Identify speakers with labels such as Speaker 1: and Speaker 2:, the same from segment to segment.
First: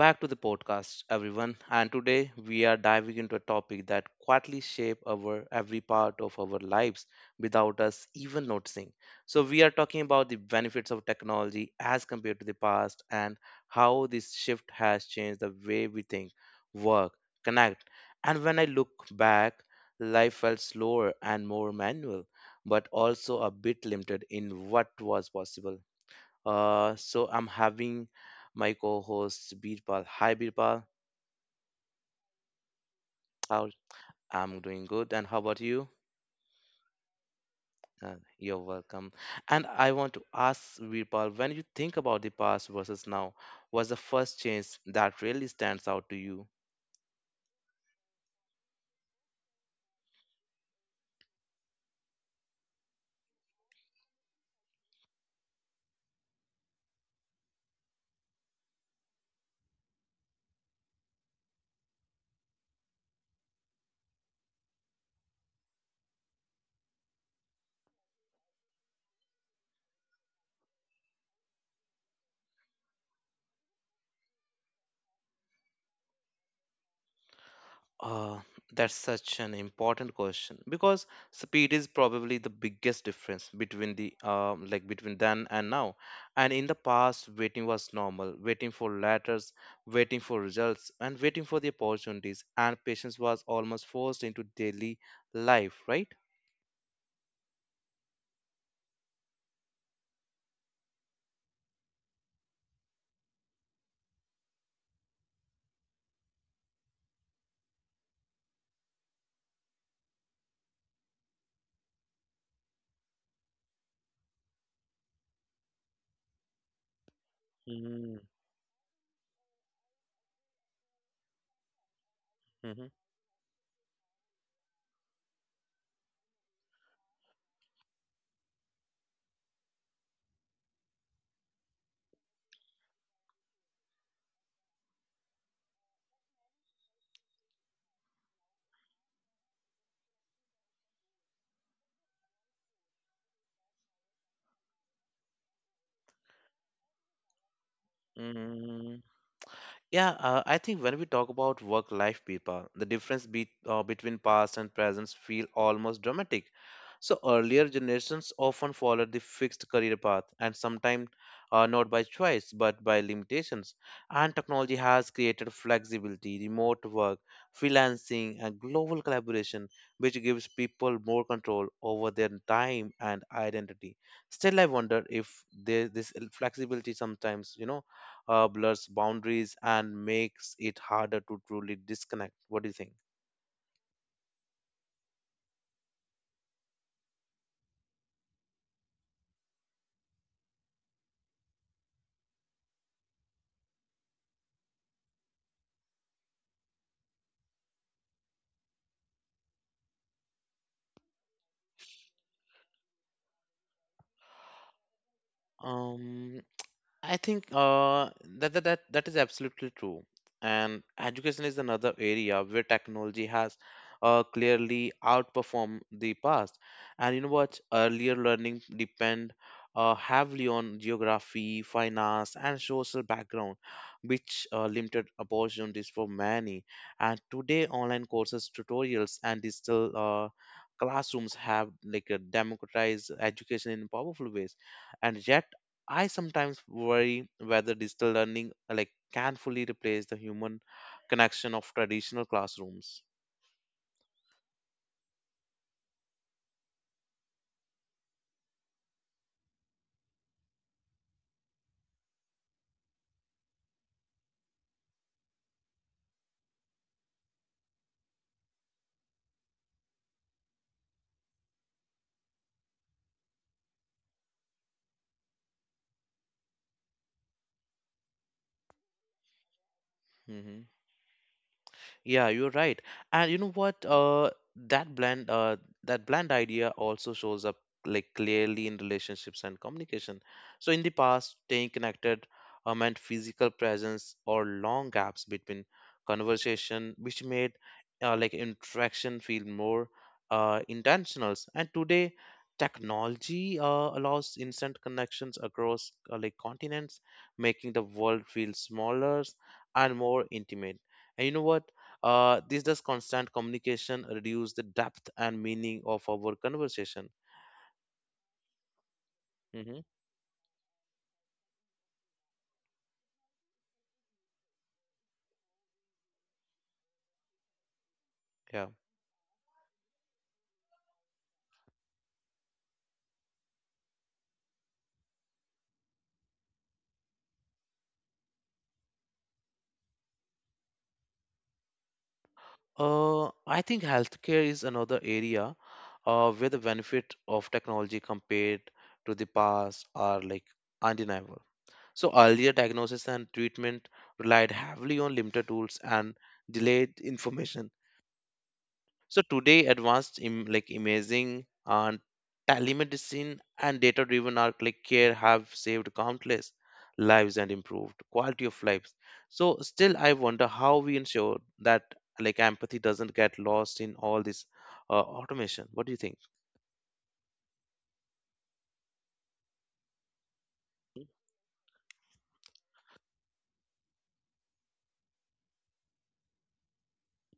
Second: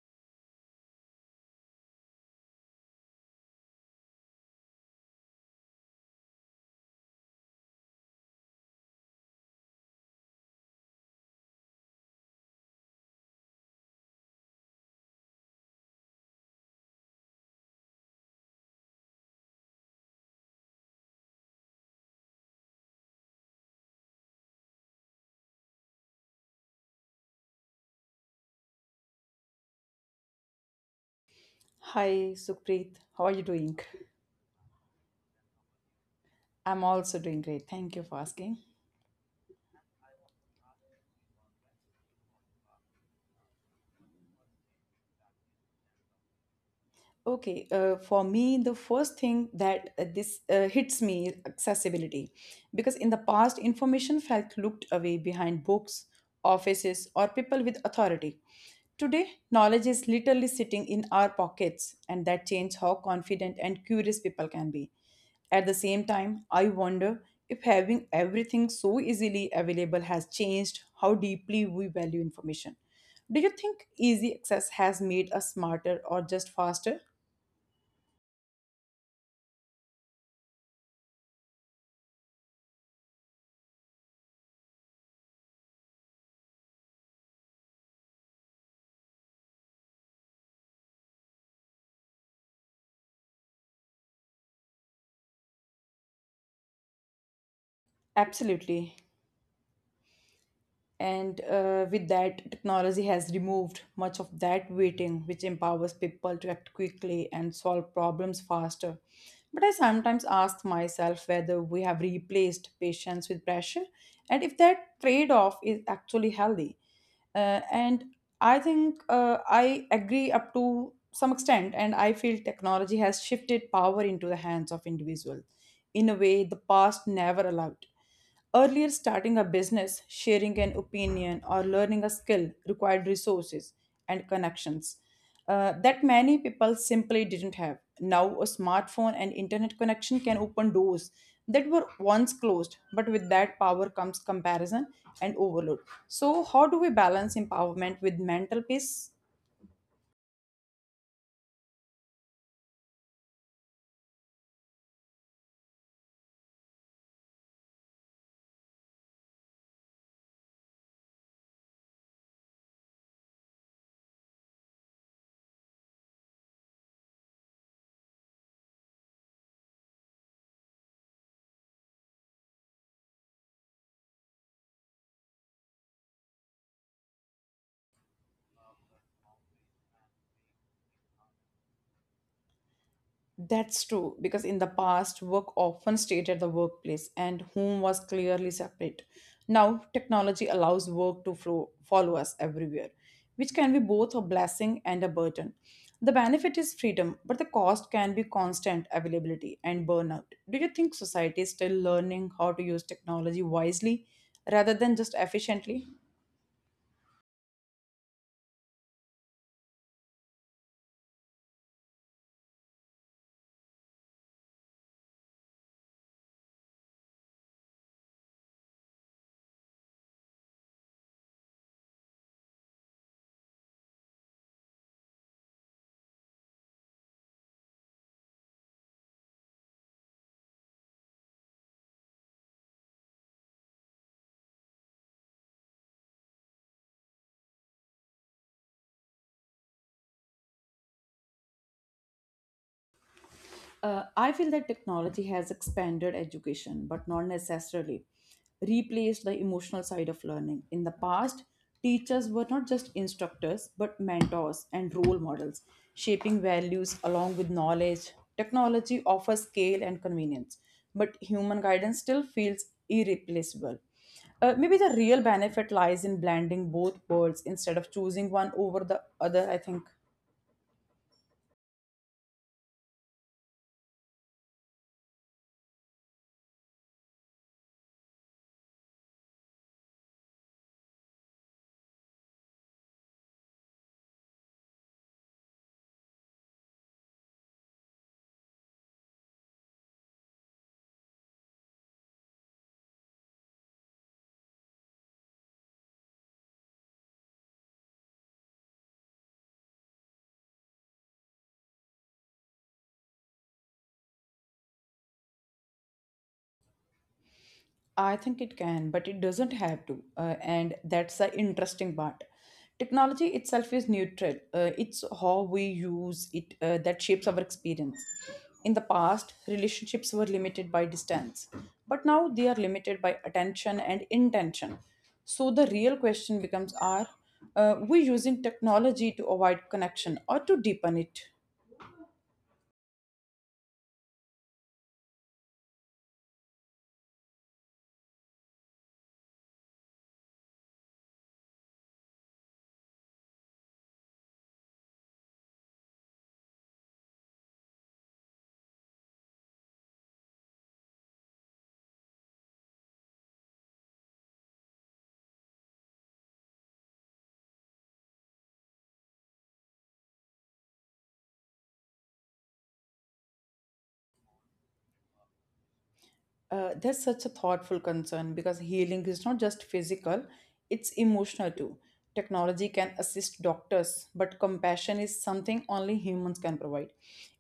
Speaker 1: back to the podcast, everyone. And today we are diving into a topic that quietly shape our every part of our lives without us even noticing. So we are talking about the benefits of technology as compared to the past and how this shift has changed the way we think, work, connect. And when I look back, life felt slower and more manual, but also a bit limited in what was possible. So I'm having my co-host Birpal. Hi Birpal,
Speaker 2: Hi, Supreet. How are you
Speaker 1: how
Speaker 2: doing?
Speaker 1: I'm doing good, and how about you?
Speaker 2: I'm also doing great. Thank you for asking.
Speaker 1: You're welcome. And I want to ask Virpal: when you think about the past versus now, what's the first change that really stands out to you?
Speaker 2: Okay, for me, the first thing that this hits me is accessibility. Because in the past, information felt looked away behind books, offices, or people with authority. Today, knowledge is literally sitting in our pockets, and that changes how confident and curious people can be. At the same time, I wonder if having everything so easily available has changed how deeply we value information. Do you think easy access has made us smarter or just faster?
Speaker 1: Uh, that's such an important question because speed is probably the biggest difference between the like between then and now. And in the past, waiting was normal. Waiting for letters, waiting for results, and waiting for the opportunities. And patience was almost forced into daily life, right?
Speaker 2: Absolutely. And with that, technology has removed much of that waiting, which empowers people to act quickly and solve problems faster, but I sometimes ask myself whether we have replaced patience with pressure and if that trade-off is actually healthy. uh,
Speaker 1: Mhm,
Speaker 2: and i think uh, I agree up to some extent, and I feel technology has shifted power into the hands of individuals in a way the past never allowed. Earlier, starting a business, sharing an opinion, or learning a skill required resources and connections that many people simply didn't have. Now, a smartphone and internet connection can open doors that were once closed, but with that power comes comparison and overload. So, how do we balance empowerment with mental
Speaker 1: mhm.
Speaker 2: peace?
Speaker 1: Yeah, I think when we talk about work-life, people, the difference between past and present feel almost dramatic. So earlier generations often followed the fixed career path, and sometimes not by choice but by limitations. And technology has created flexibility, remote work, freelancing, and global collaboration, which gives people more control over their time and identity. Still, I wonder if there, this flexibility sometimes, blurs boundaries and makes it harder to truly disconnect. What do you think?
Speaker 2: That's true, because in the past, work often stayed at the workplace and home was clearly separate. Now, technology allows work to flow, follow us everywhere, which can be both a blessing and a burden. The benefit is freedom, but the cost can be constant availability and burnout. Do you think society is still learning how to use technology wisely rather than just efficiently?
Speaker 1: Um, I think that is absolutely true. And education is another area where technology has clearly outperformed the past. And you know what? Earlier learning depend heavily on geography, finance, and social background, which limited opportunities for many. And today, online courses, tutorials, and digital classrooms have like a democratized education in powerful ways, and yet I sometimes worry whether digital learning like can fully replace the human connection of traditional classrooms.
Speaker 2: I feel that technology has expanded education, but not necessarily replaced the emotional side of learning. In the past, teachers were not just instructors, but mentors and role models, shaping values along with knowledge. Technology offers scale and convenience, but human guidance still feels irreplaceable. Maybe the real benefit lies in blending both worlds instead of choosing one over the other, I think.
Speaker 1: Mhm. Yeah, you're right. And you know what? That blend, uh, that blend idea also shows up like clearly in relationships and communication. So in the past, staying connected meant physical presence or long gaps between conversation, which made like interaction feel more intentional. And today, technology allows instant connections across like continents, making the world feel smaller and more intimate. And you know what? This does constant communication reduce the depth and meaning of our conversation.
Speaker 2: I think it can, but it doesn't
Speaker 1: Hmm.
Speaker 2: have to. And that's the interesting part. Technology itself is neutral, it's how we use it that shapes our experience.
Speaker 1: Yeah.
Speaker 2: In the past, relationships were limited by distance, but now they are limited by attention and intention. So the real question becomes, are we using technology to avoid connection or to deepen it?
Speaker 1: I think healthcare is another area where the benefit of technology compared to the past are like undeniable. So earlier diagnosis and treatment relied heavily on limited tools and delayed information. So today, advanced like imaging and telemedicine and data-driven are like care have saved countless lives and improved quality of lives. So still, I wonder how we ensure that like empathy doesn't get lost in all this automation. What do you think?
Speaker 2: That's such a thoughtful concern because healing is not just physical, it's emotional too. Technology can assist doctors, but compassion is something only humans can provide.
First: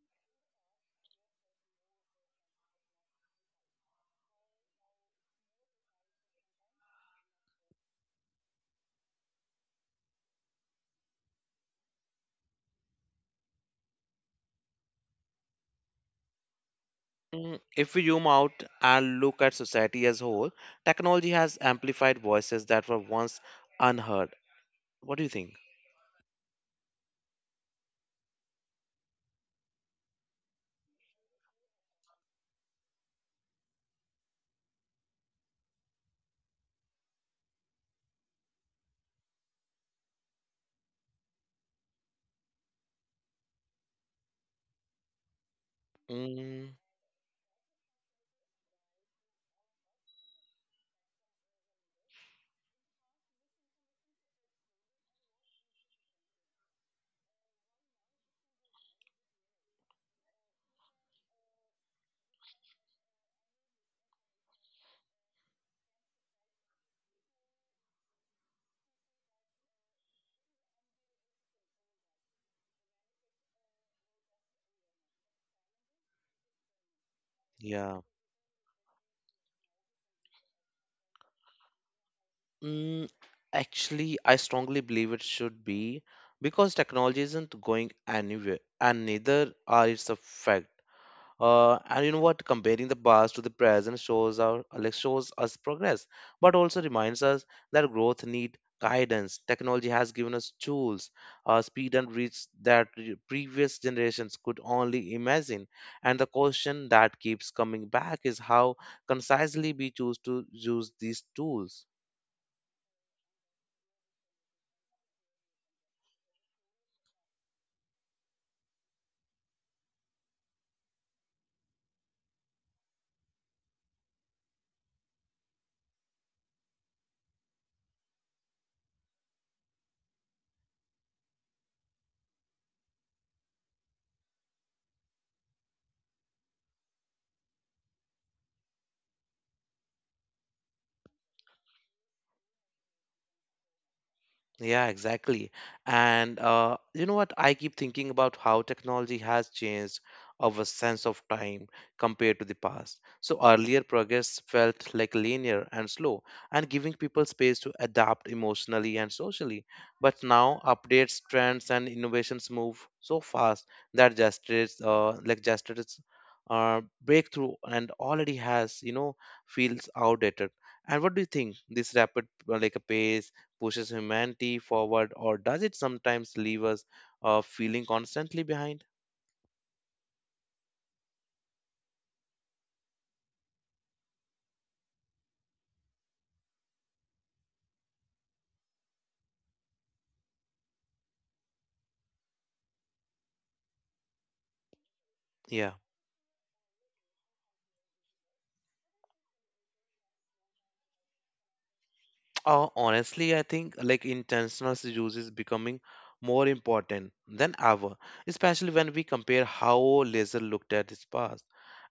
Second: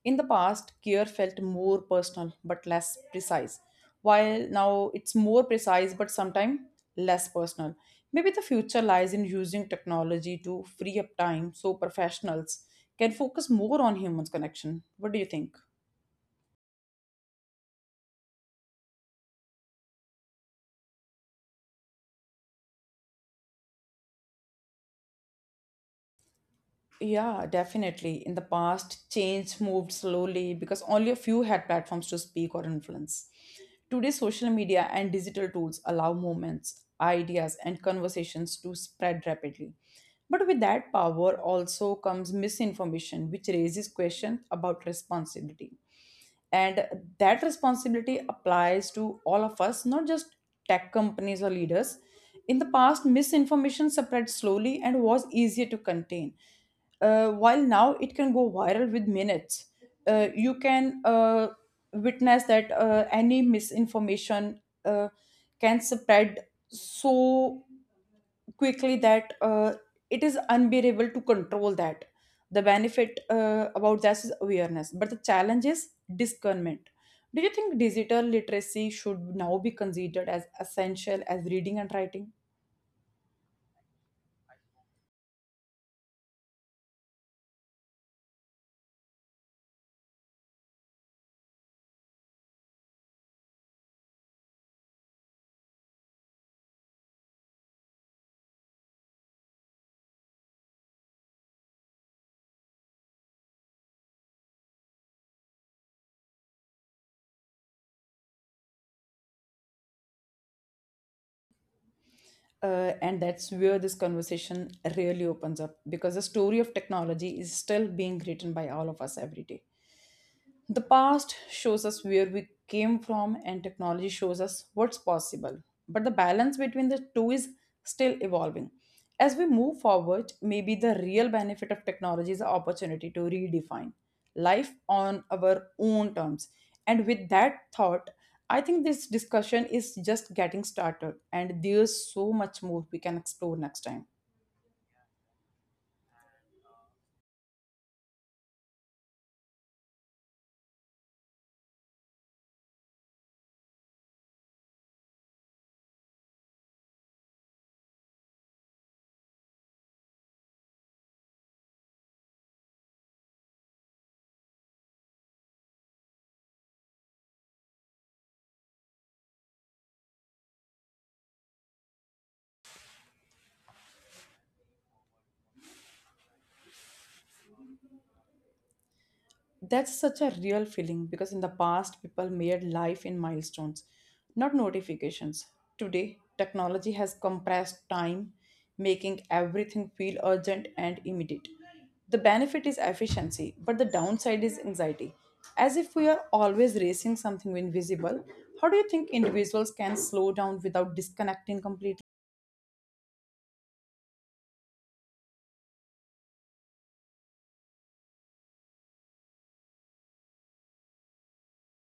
Speaker 2: In the past, care felt more personal but less precise, while now it's more precise but sometimes less personal. Maybe the future lies in using technology to free up time so professionals can focus more on humans' connection. What do you think?
Speaker 1: Mm, if we zoom out and look at society as a whole, technology has amplified voices that were once unheard. What do you think?
Speaker 2: Yeah, definitely. In the past, change moved slowly because only a few had platforms to speak or influence. Today, social media and digital tools allow movements, ideas, and conversations to spread rapidly. But with that power also comes misinformation, which raises questions about responsibility.
Speaker 1: Mm,
Speaker 2: And that responsibility applies to all of us, not just tech companies or leaders. In the past, misinformation spread slowly and was easier to contain, while now it can go viral with minutes. Uh, you can uh, witness that any misinformation can spread so quickly that it is unbearable to control that. The benefit about this is awareness, but the challenge is discernment. Do you think
Speaker 1: yeah.
Speaker 2: digital literacy should now be considered as essential as reading and writing?
Speaker 1: Mm, actually, I strongly believe it should be because technology isn't going anywhere, and neither are its effect. And you know what? Comparing the past to the present shows our like shows us progress, but also reminds us that growth need guidance. Technology has given us tools, speed and reach that previous generations could only imagine. And the question that keeps coming back is how concisely we choose to use these tools.
Speaker 2: And that's where this conversation really opens up, because the story of technology is still being written by all of us every day. The past shows us where we came from, and technology shows us what's possible. But the balance between the two is still evolving. As we move forward, maybe the real benefit of technology is the opportunity to redefine life on our own terms. And with that thought, I think this discussion is just getting started, and there's so much more we can explore next time.
Speaker 1: Yeah, exactly. And you know what? I keep thinking about how technology has changed our sense of time compared to the past. So earlier progress felt like linear and slow and giving people space to adapt emotionally and socially. But now updates, trends, and innovations move so fast that gestures, breakthrough and already has, you know, feels outdated. And what do you think? This rapid like a pace pushes humanity forward, or does it sometimes leave us feeling constantly behind?
Speaker 2: That's such a real feeling because in the past, people made life in milestones, not notifications. Today, technology has compressed time, making everything feel urgent and immediate. The benefit is efficiency, but the downside is anxiety, as
Speaker 1: Yeah.
Speaker 2: if we are always racing something invisible. How do you think individuals can slow down without disconnecting completely?
Speaker 1: Honestly, I think like intentional use is becoming more important than ever, especially when we compare how leisure looked at its past.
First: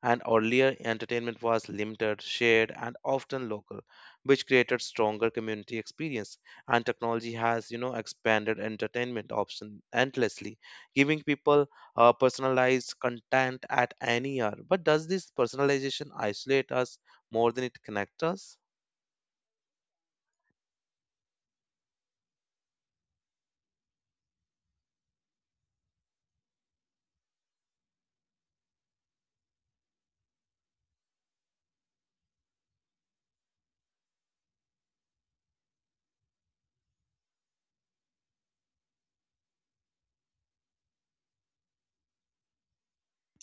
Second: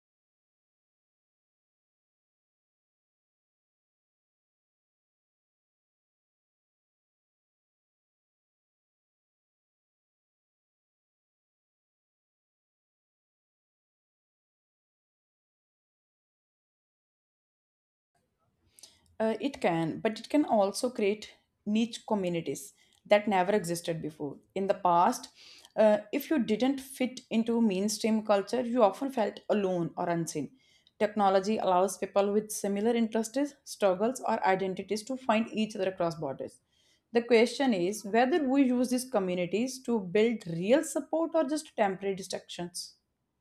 Speaker 1: And earlier, entertainment was limited, shared, and often local, which created stronger community experience. And technology has, you know, expanded entertainment option endlessly, giving people personalized content at any hour. But does this personalization isolate us more than it connects us?
Speaker 2: It can, but it can also create niche communities that never existed before. In the past, if you didn't fit into mainstream culture, you often felt alone or unseen. Technology allows people with similar interests, struggles, or identities to find each other across borders. The question is whether we use these communities to build real support or just temporary distractions.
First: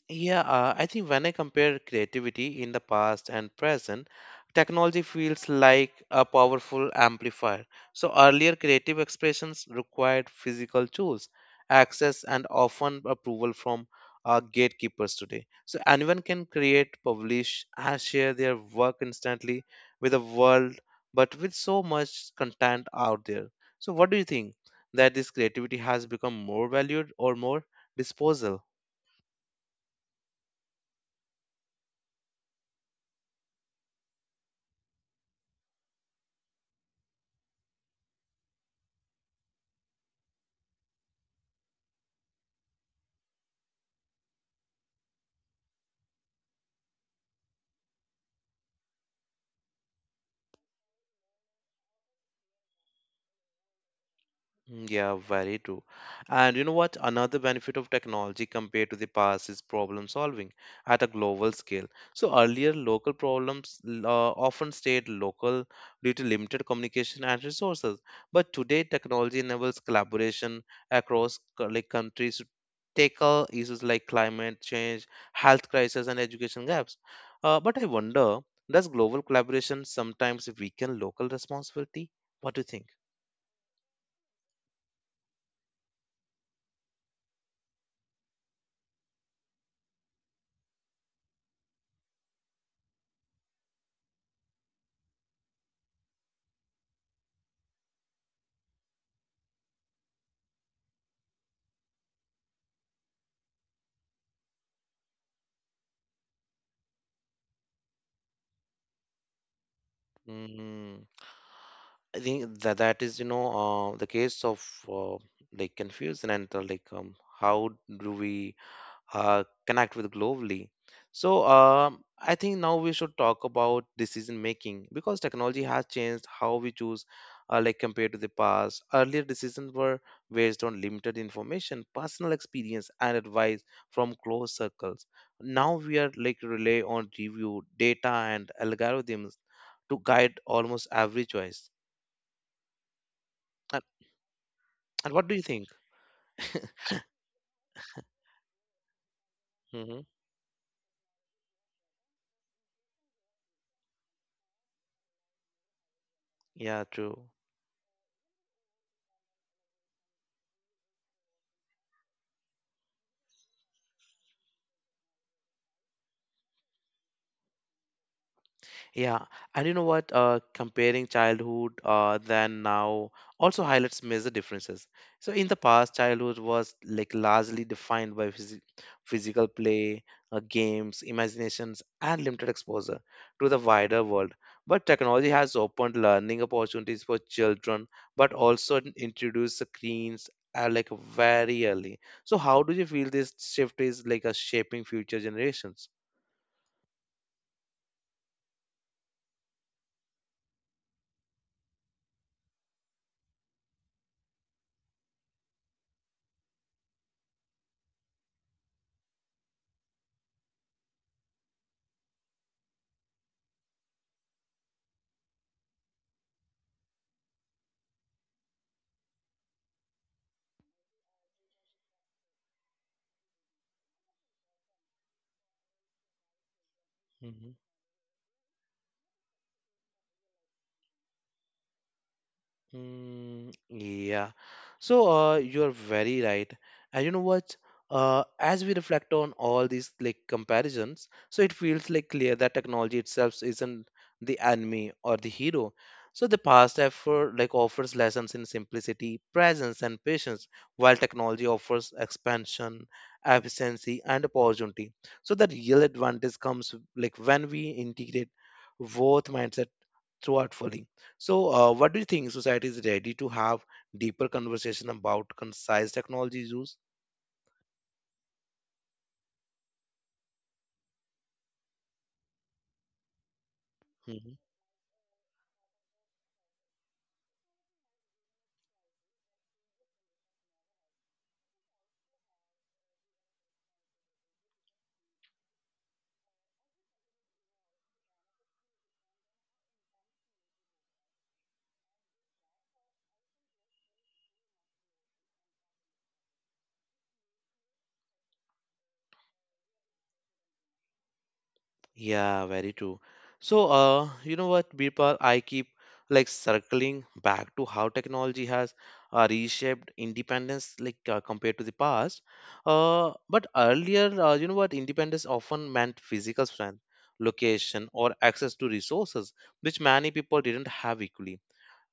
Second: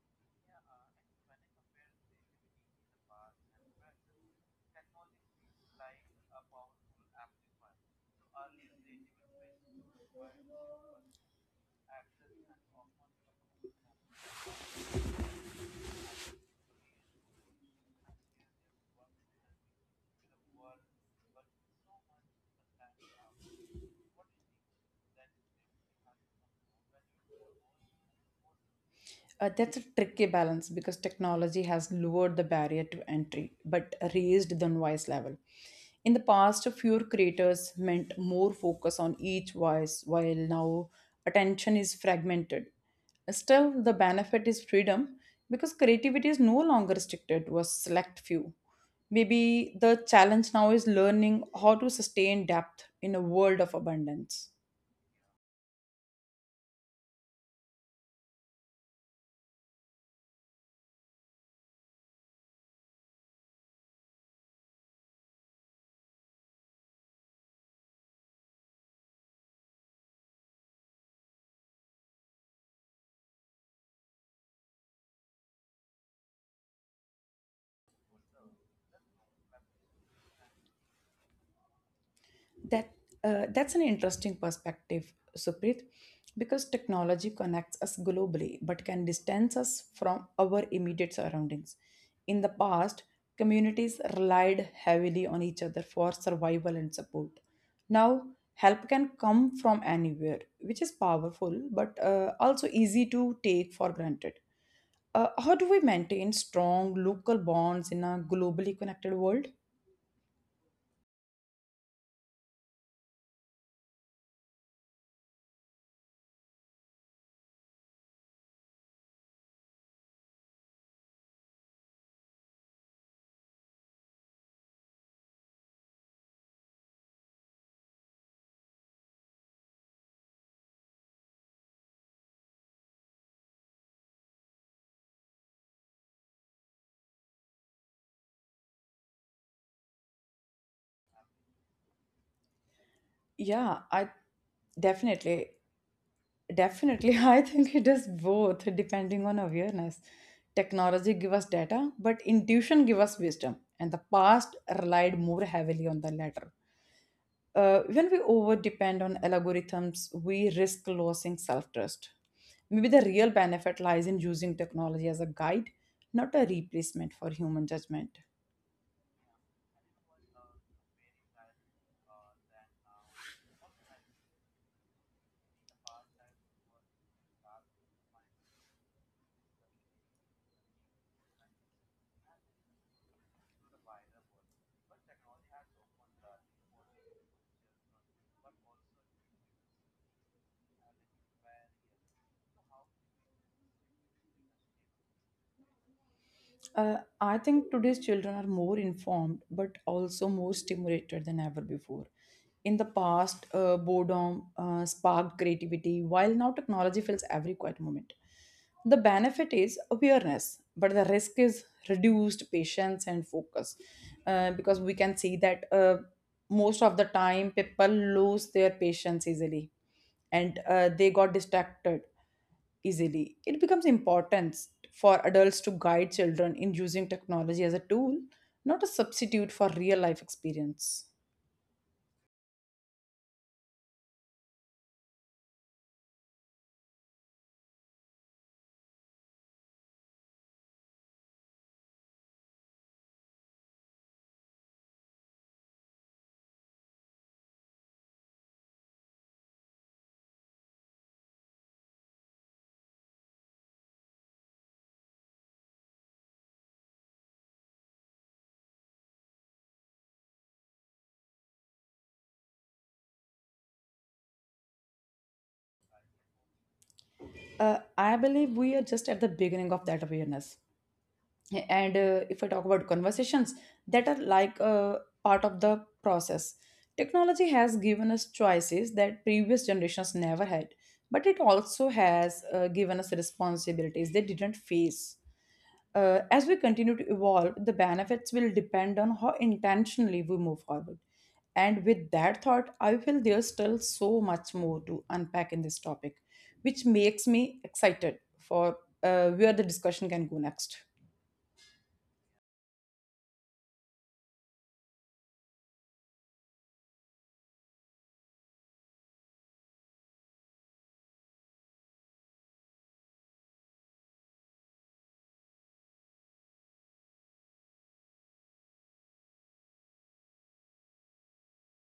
Speaker 1: Yeah, I think when I compare creativity in the past and present, technology feels like a powerful amplifier. So earlier creative expressions required physical tools, access, and often approval from gatekeepers today. So anyone can create, publish, and share their work instantly with the world, but with so much content out there. So what do you think? That this creativity has become more valued or more disposal?
Speaker 2: That's a tricky balance because technology has lowered the barrier to entry but raised the noise level. In the past, fewer creators meant more focus on each voice, while now attention is fragmented. Still, the benefit is freedom because creativity is no longer restricted to a select few. Maybe the challenge now is learning how to sustain depth in a world of abundance.
Speaker 1: Mm, yeah, very true. And you know what? Another benefit of technology compared to the past is problem solving at a global scale. So earlier, local problems often stayed local due to limited communication and resources. But today, technology enables collaboration across like countries to tackle issues like climate change, health crisis, and education gaps. But I wonder, does global collaboration sometimes weaken local responsibility? What do you think?
Speaker 2: That that's an interesting perspective, Suprit, because technology connects us globally but can distance us from our immediate surroundings. In the past, communities relied heavily on each other for survival and support. Now, help can come from anywhere, which is powerful but also easy to take for granted. How do we maintain strong local bonds in a globally connected world?
Speaker 1: Mm, I think that that is, you know, the case of like confusion and how do we connect with globally. So I think now we should talk about decision making because technology has changed how we choose, like compared to the past. Earlier decisions were based on limited information, personal experience, and advice from close circles. Now we are like rely on review, data, and algorithms to guide almost every choice. And,
Speaker 2: Yeah, I
Speaker 1: and what do you
Speaker 2: definitely
Speaker 1: think?
Speaker 2: definitely, I think it is both depending on
Speaker 1: Hmm.
Speaker 2: awareness. Technology give us data, but intuition give us wisdom, and the past relied more heavily on the latter.
Speaker 1: Yeah, true.
Speaker 2: When we over depend on algorithms, we risk losing self trust. Maybe the real benefit lies in using technology as a guide, not a replacement for human judgment.
Speaker 1: Yeah, and you know what? Comparing childhood than now also highlights major differences. So in the past, childhood was like largely defined by physical play, games, imaginations, and limited exposure to the wider world. But technology has opened learning opportunities for children, but also introduced screens like very early. So how do you feel this shift is like a shaping future generations?
Speaker 2: I think today's children are more informed but also more stimulated than ever before. In the past, boredom sparked creativity, while now technology fills every quiet moment. The benefit is awareness, but the risk is reduced patience and focus, because we can see that most of the time people lose their patience easily, and they got distracted easily. It becomes important for adults to guide children in using technology as a tool, not a substitute for real life experience.
Speaker 1: Mm, yeah. So you're very right. And you know what? As we reflect on all these like comparisons, so it feels like clear that technology itself isn't the enemy or the hero. So the past effort like offers lessons in simplicity, presence, and patience, while technology offers expansion, efficiency, and opportunity. So the real advantage comes like when we integrate both mindsets throughout fully. So, what do you think? Society is ready to have deeper conversation about concise technology use?
Speaker 2: I believe we are just at the beginning of that awareness. And if I talk about conversations that are
Speaker 1: Mhm.
Speaker 2: like part of the process, technology has given us choices that previous generations never had, but it also has given us responsibilities they didn't face. As we continue to evolve, the benefits will depend on how intentionally we move forward. And with that thought, I feel there's still so much more to unpack in this topic, which makes me excited for where the discussion can go next.
Speaker 1: Yeah, very true. So, you know what, Birpal, I keep like circling back to how technology has reshaped independence, like compared to the past. But earlier, you know what, independence often meant physical strength, location, or access to resources, which many people didn't have equally.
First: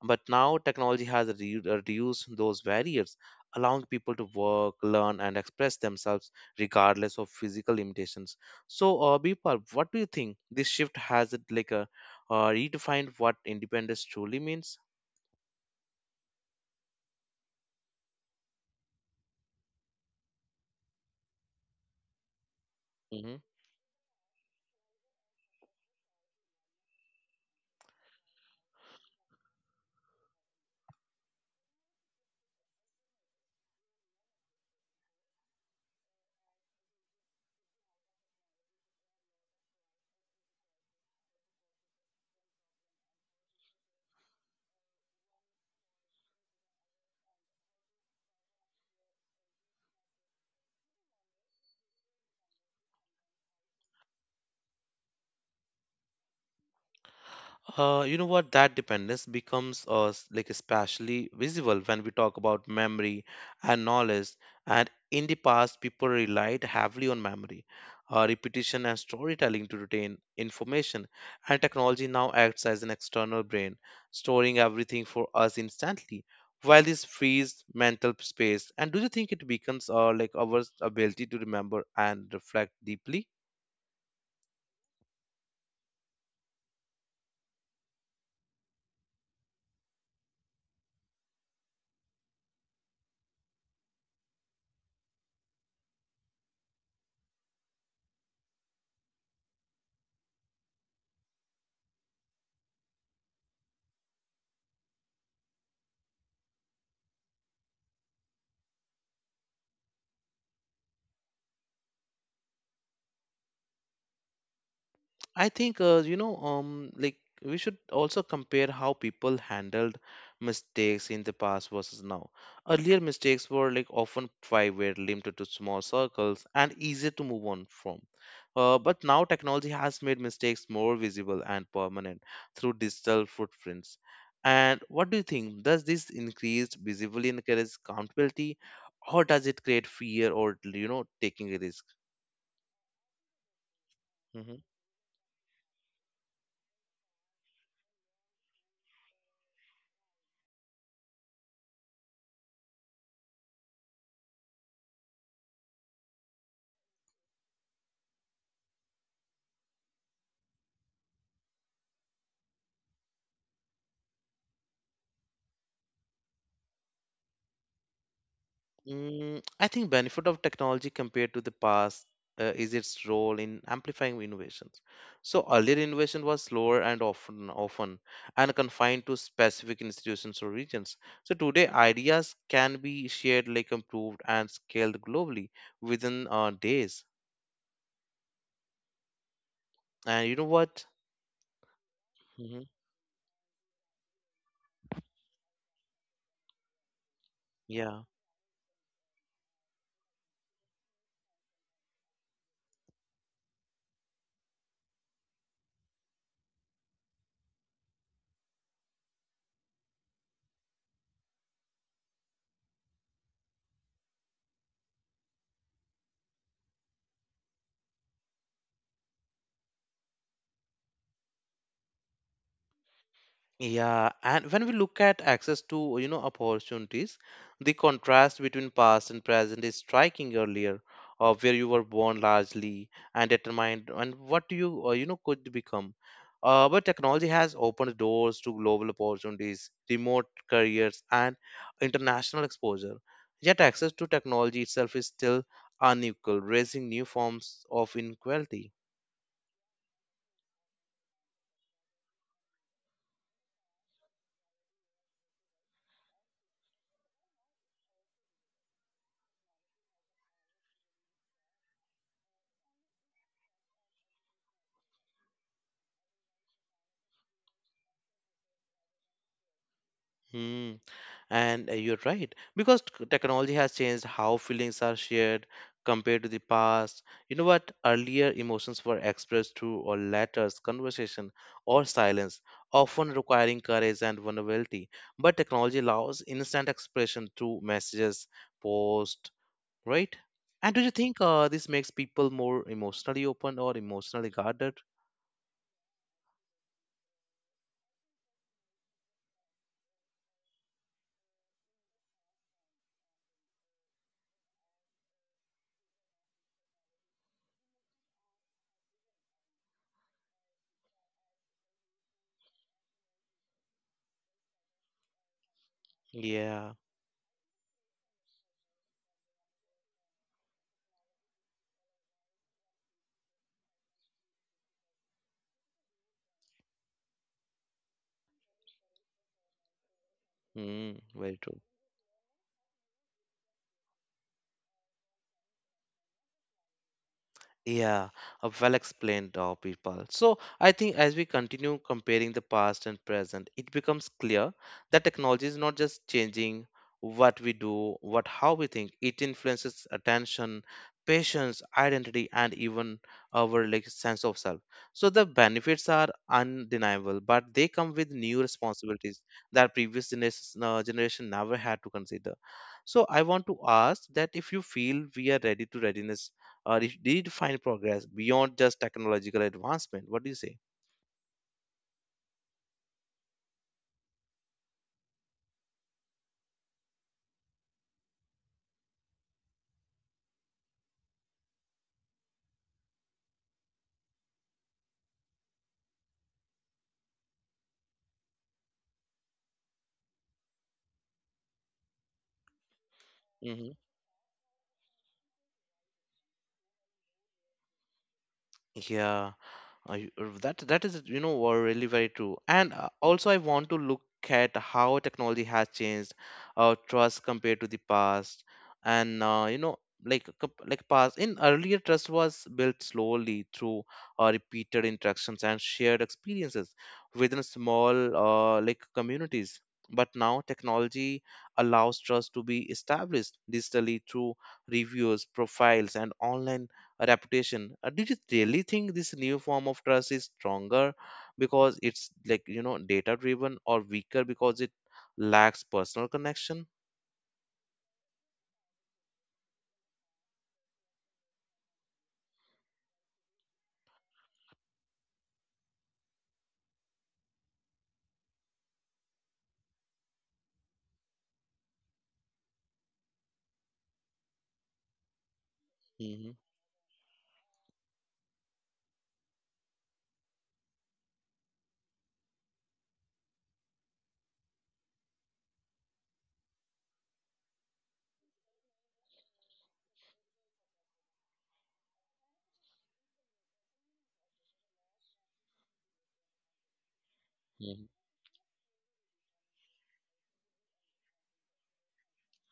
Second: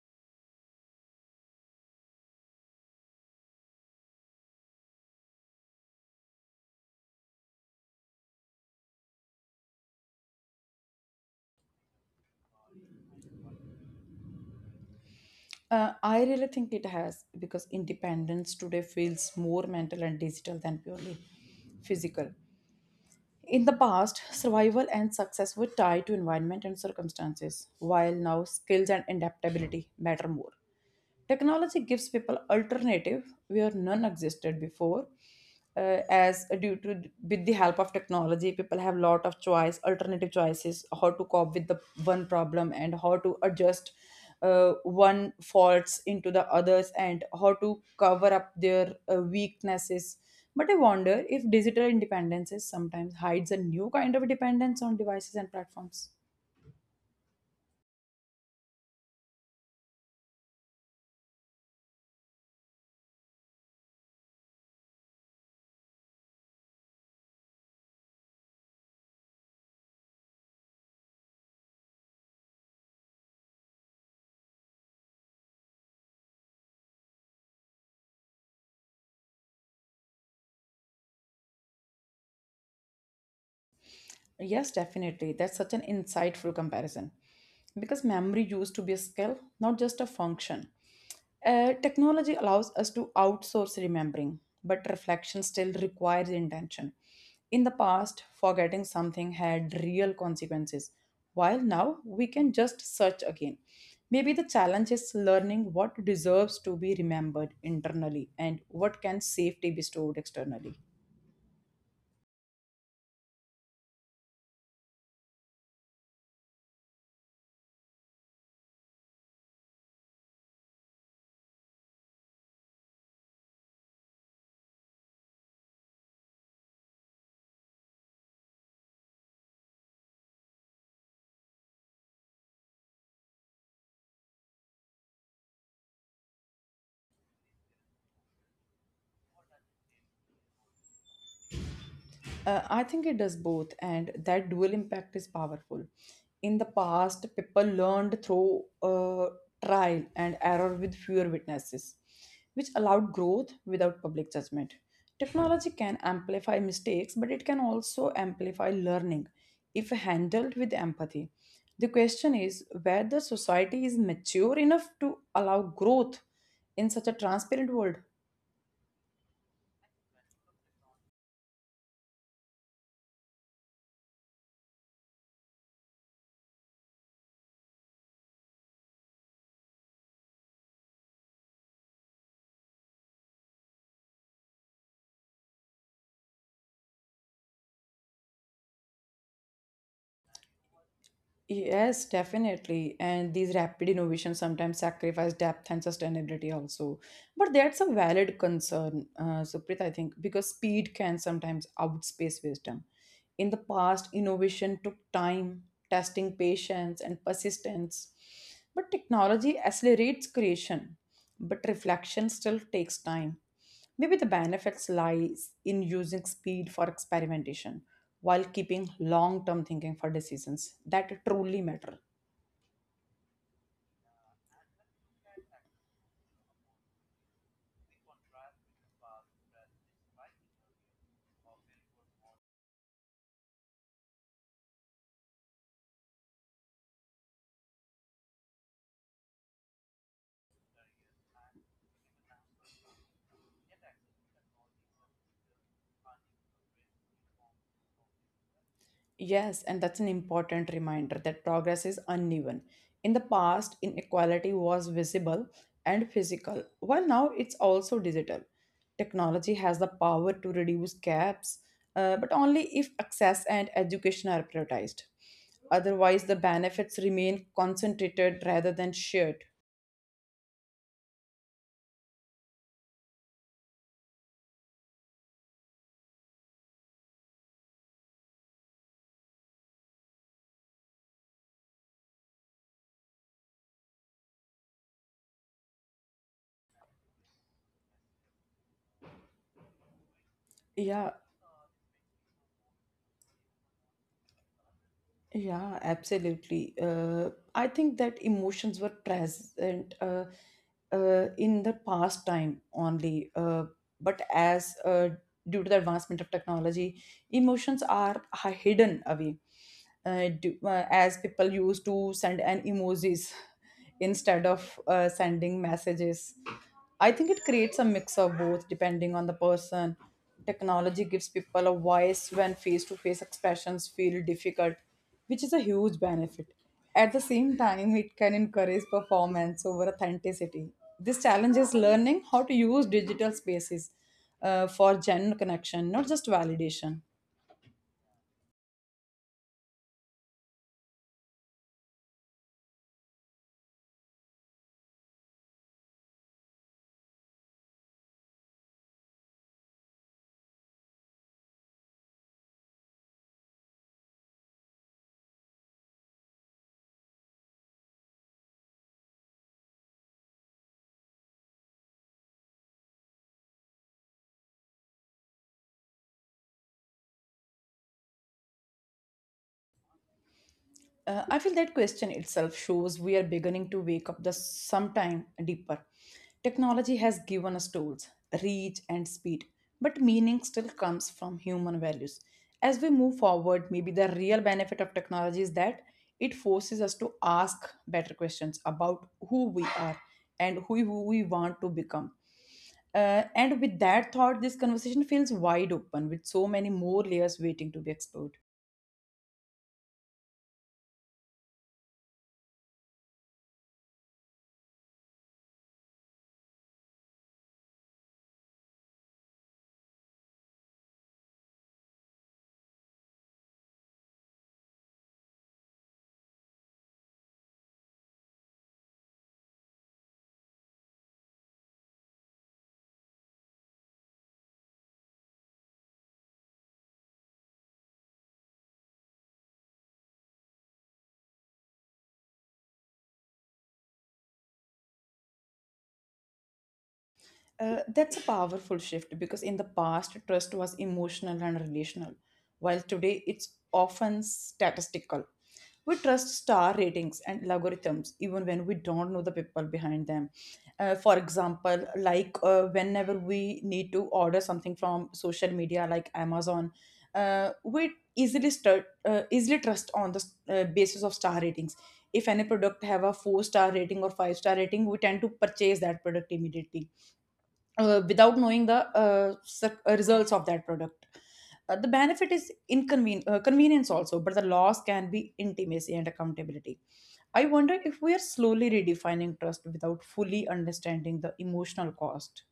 Speaker 1: But now technology has reduced those barriers, allowing people to work, learn, and express themselves regardless of physical limitations. So, Bipal, what do you think? This shift has it like a redefined what independence truly means?
Speaker 2: I really think it has because independence today feels more mental and digital than purely physical. In the past, survival and success were tied to environment and circumstances, while now skills and adaptability matter more. Technology gives people alternative where none existed before. As due to with the help of technology, people have lot of choice, alternative choices, how to cope with the one problem and how to adjust one faults into the others and how to cover up their weaknesses. But I wonder if digital independence sometimes hides a new kind of dependence on devices and platforms.
Speaker 1: You know what? That dependence becomes like especially visible when we talk about memory and knowledge. And in the past, people relied heavily on memory, repetition, and storytelling to retain information. And technology now acts as an external brain, storing everything for us instantly. While this frees mental space, and do you think it becomes like our ability to remember and reflect deeply?
Speaker 2: Yes, definitely. That's such an insightful comparison. Because memory used to be a skill, not just a function. Technology allows us to outsource remembering, but reflection still requires intention. In the past, forgetting something had real consequences, while now we can just search again. Maybe the challenge is learning what deserves to be remembered internally and what can safely be stored externally.
Speaker 1: I think you know like we should also compare how people handled mistakes in the past versus now. Earlier mistakes were like often private, limited to small circles, and easier to move on from. But now technology has made mistakes more visible and permanent through digital footprints. And what do you think? Does this increased visibility encourage accountability, or does it create fear or you know taking a risk?
Speaker 2: I think it does both, and that
Speaker 1: Mm-hmm.
Speaker 2: dual impact is powerful. In the past, people learned through trial and error with fewer witnesses, which allowed growth without public judgment. Technology can amplify mistakes, but it can also amplify learning if handled with empathy. The question is whether society is mature enough to allow growth in such a transparent world.
Speaker 1: Mm, I think benefit of technology compared to the past is its role in amplifying innovations. So earlier innovation was slower and often and confined to specific institutions or regions. So today ideas can be shared, like improved and scaled globally within days. And you know what?
Speaker 2: Yes,
Speaker 1: Hmm.
Speaker 2: definitely. And these rapid innovations sometimes sacrifice depth and sustainability also. But that's a
Speaker 1: Yeah.
Speaker 2: valid concern, Supreet, I think, because speed can sometimes outspace wisdom. In the past, innovation took time, testing, patience, and persistence. But technology accelerates creation, but reflection still takes time. Maybe the benefits lies in using speed for experimentation while keeping long-term thinking for decisions that truly matter.
Speaker 1: Yeah, and when we look at access to, you know, opportunities, the contrast between past and present is striking earlier, of where you were born largely and determined and what you, you know, could become. But technology has opened doors to global opportunities, remote careers, and international exposure. Yet access to technology itself is still unequal, raising new forms of inequality.
Speaker 2: Yes, and that's an important reminder that progress is uneven. In the past, inequality was visible and physical, while now it's also digital. Technology has the power to reduce gaps, but only if access and education are prioritized. Otherwise, the benefits remain concentrated rather than shared.
Speaker 1: Hmm. And you're right, because technology has changed how feelings are shared compared to the past. You know what? Earlier, emotions were expressed through or letters, conversation, or silence, often requiring courage and vulnerability. But technology allows instant expression through messages, post, right? And do you
Speaker 2: Yeah,
Speaker 1: think this makes people more emotionally open or emotionally guarded?
Speaker 2: Yeah, absolutely. I think that emotions were present in the past time only, but as due to the advancement of technology, emotions are hidden away. As people used to send an emojis instead of sending messages,
Speaker 1: Yeah,
Speaker 2: I think it creates a mix of both depending on the person. Technology gives people a voice when face to face expressions feel difficult which is a huge benefit. At the same time, it can encourage performance over authenticity.
Speaker 1: mm,
Speaker 2: This
Speaker 1: very
Speaker 2: challenge
Speaker 1: true.
Speaker 2: is learning how to use digital spaces for genuine connection, not just validation.
Speaker 1: Yeah, well explained, people. So I think as we continue comparing the past and present, it becomes clear that technology is not just changing what we do, what how we think. It influences attention, patience, identity, and even our like sense of self. So the benefits are undeniable, but they come with new responsibilities that previous generation never had to consider. So I want to ask that if you feel we are ready to readiness or if redefine progress beyond just technological advancement. What do you say?
Speaker 2: I feel that question itself shows we are beginning to wake up the sometime deeper. Technology has given us tools, reach, and speed, but meaning still comes from human values. As we move forward, maybe the real benefit of technology is that it forces us to ask better questions about who we are and who we want to become. And
Speaker 1: Hmm.
Speaker 2: with that thought, this conversation feels wide open with so many more layers waiting to be explored.
Speaker 1: Yeah. I, that that is you know were really very true and also I want to look at how technology has changed our trust compared to the past and you know like like past in earlier trust was built slowly through repeated interactions and shared experiences within small like communities, but now technology allows trust to be established digitally through reviews, profiles, and online reputation. Did you really think this new form of trust is stronger because it's like you know data driven, or weaker because it lacks personal connection?
Speaker 2: That's a powerful shift because in the past, trust was emotional and relational, while today it's often statistical. We trust star ratings and algorithms even when we don't know the people behind them. For example, like whenever we need to order something from social media like
Speaker 1: Hmm.
Speaker 2: Amazon, we easily trust on the basis of star ratings. If any product have a four-star rating or five-star rating, we tend to purchase that product immediately without knowing the results of that product. The benefit is convenience also, but the loss can be intimacy and accountability. I wonder if we are slowly redefining trust without fully understanding the emotional cost.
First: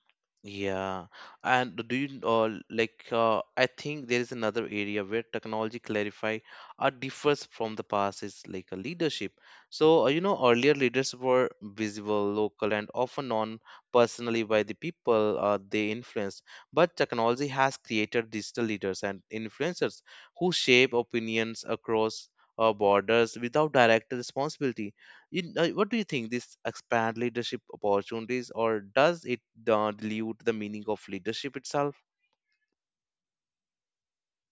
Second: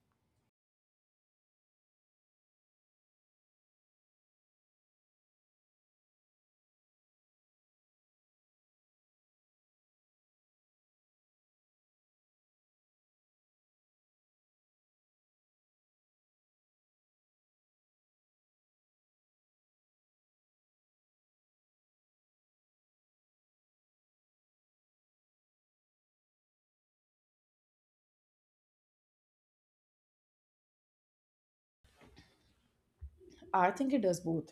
Speaker 1: Yeah, and do you, I think there is another area where technology clarify or differs from the past is like a leadership. So you know, earlier leaders were visible, local, and often known personally by the people they influenced. But technology has created digital leaders and influencers who shape opinions across borders without direct responsibility. What do you think? This expand leadership opportunities, or does it dilute the meaning of leadership itself?
Speaker 2: I think it does both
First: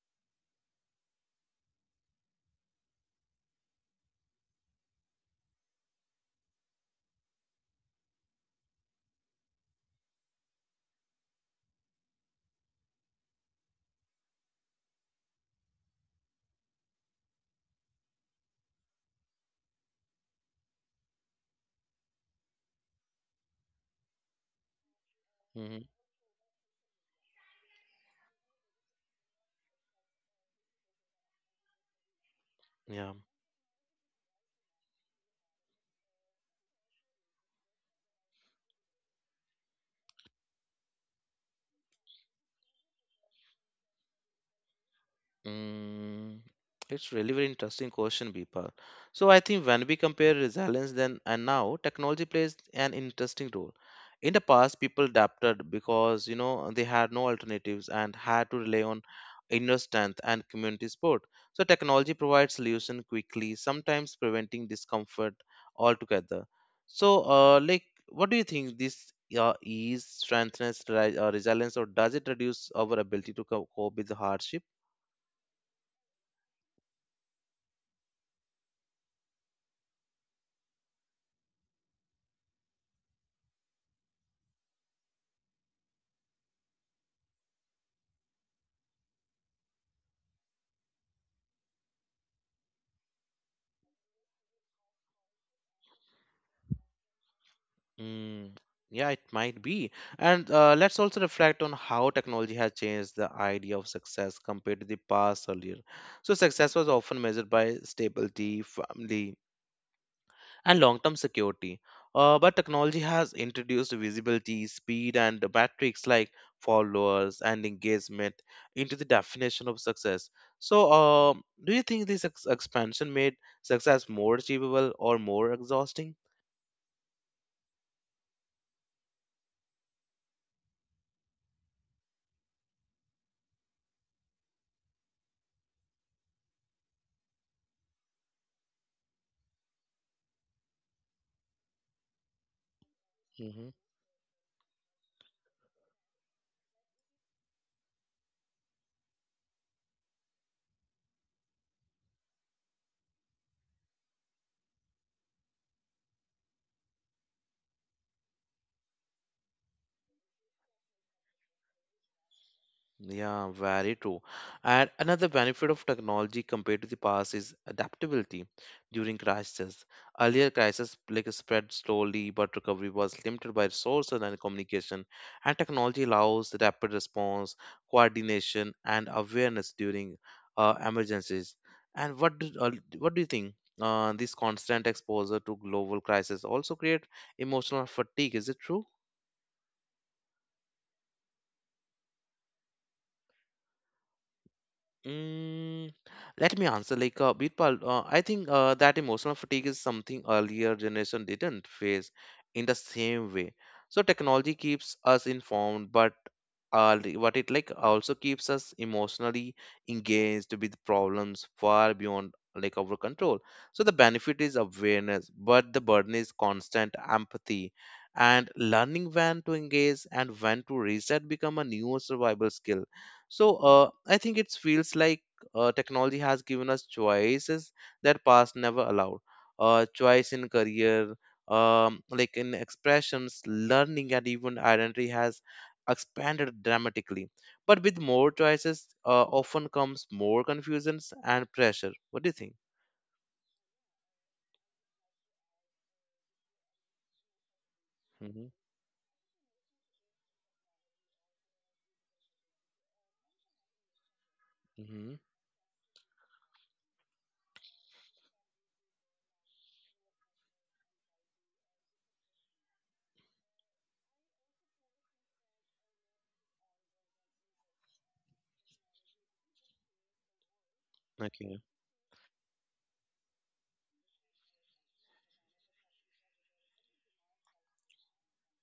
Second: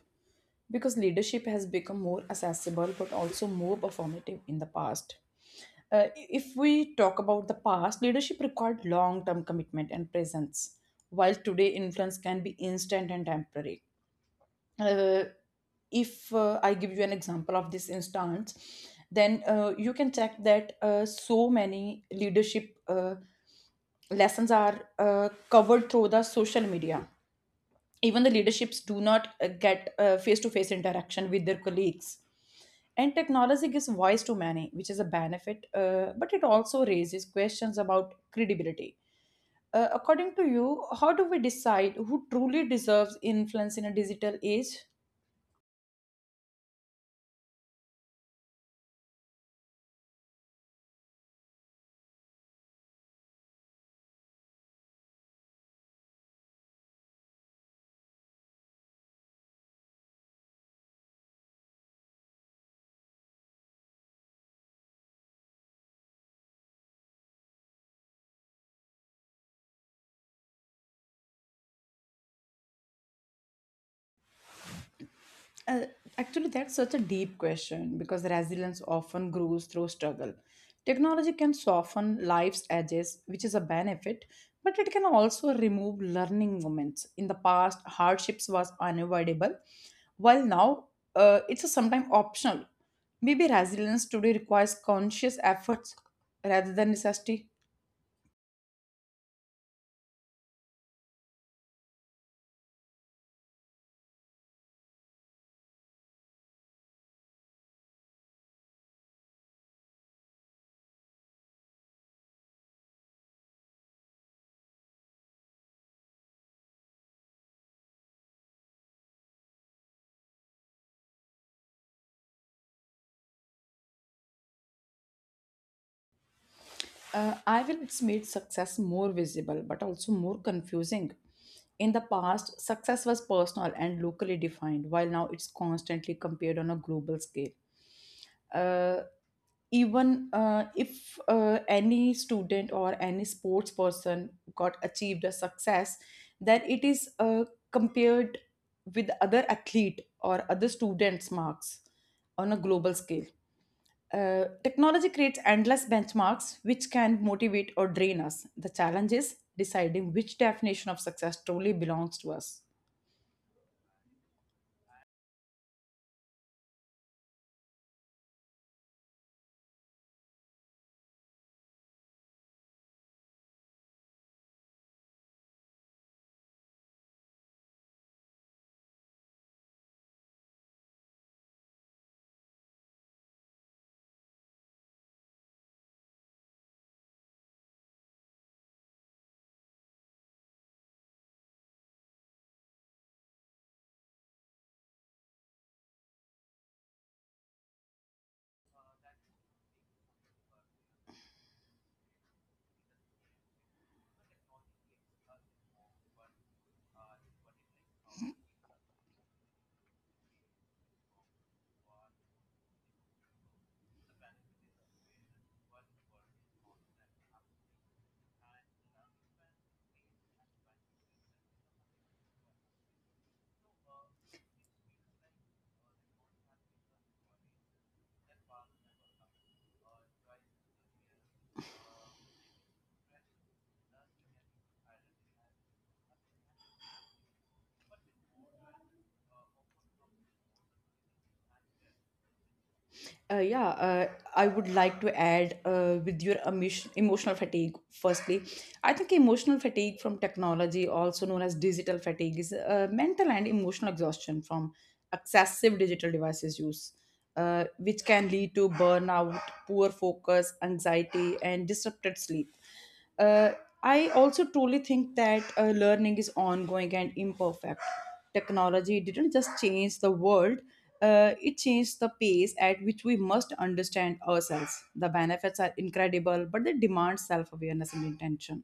Speaker 2: because leadership has become more accessible but also more performative in the past. If we talk about the past, leadership required long term commitment and presence, while today influence can be instant and temporary. Uh, if I give you an example of this instance, then you can check that so many leadership lessons are
Speaker 1: Hmm.
Speaker 2: covered through the social media. Even the leaderships do not get face to face interaction with their colleagues.
Speaker 1: Yeah.
Speaker 2: And technology gives voice to many, which is a benefit, but it also raises questions about credibility. According to you, how do we decide who truly deserves influence in a digital age?
Speaker 1: Mm, it's really very interesting question, Bipal. So I think when we compare resilience then and now, technology plays an interesting role. In the past, people adapted because you know they had no alternatives and had to rely on inner strength and community support. So technology provides solution quickly, sometimes preventing discomfort altogether. So, like, what do you think this ease, strengthens, resilience, or does it reduce our ability to cope with the hardship?
Speaker 2: Uh, Actually, that's such a deep question because resilience often grows through struggle. Technology can soften life's edges, which is a benefit, but it can also remove learning moments. In the past, hardships was unavoidable, while now it's a sometimes optional. Maybe resilience today requires conscious efforts rather than necessity.
Speaker 1: Mm, yeah, it might be. And let's also reflect on how technology has changed the idea of success compared to the past earlier. So, success was often measured by stability, family, and long term security. But technology has introduced visibility, speed, and the metrics like followers and engagement into the definition of success. So, do you think this expansion made success more achievable or more exhausting?
Speaker 2: I will it's made success more visible but also more confusing. In the past, success was personal and locally defined, while now it's constantly compared on a global scale. Uh, even if any student or any sports person got achieved a success, then it is compared with other athlete or other students' marks on a global scale. Technology creates endless benchmarks which can motivate or drain us. The challenge is deciding which definition of success truly belongs to us.
Speaker 1: Yeah, very true. And another benefit of technology compared to the past is adaptability during crises. Earlier crises like spread slowly, but recovery was limited by resources and communication. And technology allows rapid response, coordination, and awareness during emergencies. And what do you think? This constant exposure to global crisis also create emotional fatigue. Is it true? Mm, let me answer. Like Birpal, I think that emotional fatigue is something earlier generation didn't face in the same way. So technology keeps us informed, but what it like also keeps us emotionally engaged with problems far beyond like our control. So the benefit is awareness, but the burden is constant empathy, and learning when to engage and when to reset become a new survival skill. So I think it feels like technology has given us choices that past never allowed. Choice in career, like in expressions, learning, and even identity has expanded dramatically. But with more choices, often comes more confusions and pressure. What do you think?
Speaker 2: Uh, yeah, uh, I would like to add with your emotion, emotional fatigue. Firstly,
Speaker 1: Mm-hmm.
Speaker 2: I think emotional fatigue from technology, also known as digital fatigue, is mental and emotional exhaustion from
Speaker 1: Mm-hmm.
Speaker 2: excessive digital devices use, which can lead to burnout, poor focus, anxiety, and disrupted sleep. Uh, I also truly think that learning is ongoing and imperfect. Technology didn't just change the world, it changes the pace at which we must understand ourselves. The benefits are incredible, but they demand self awareness and intention.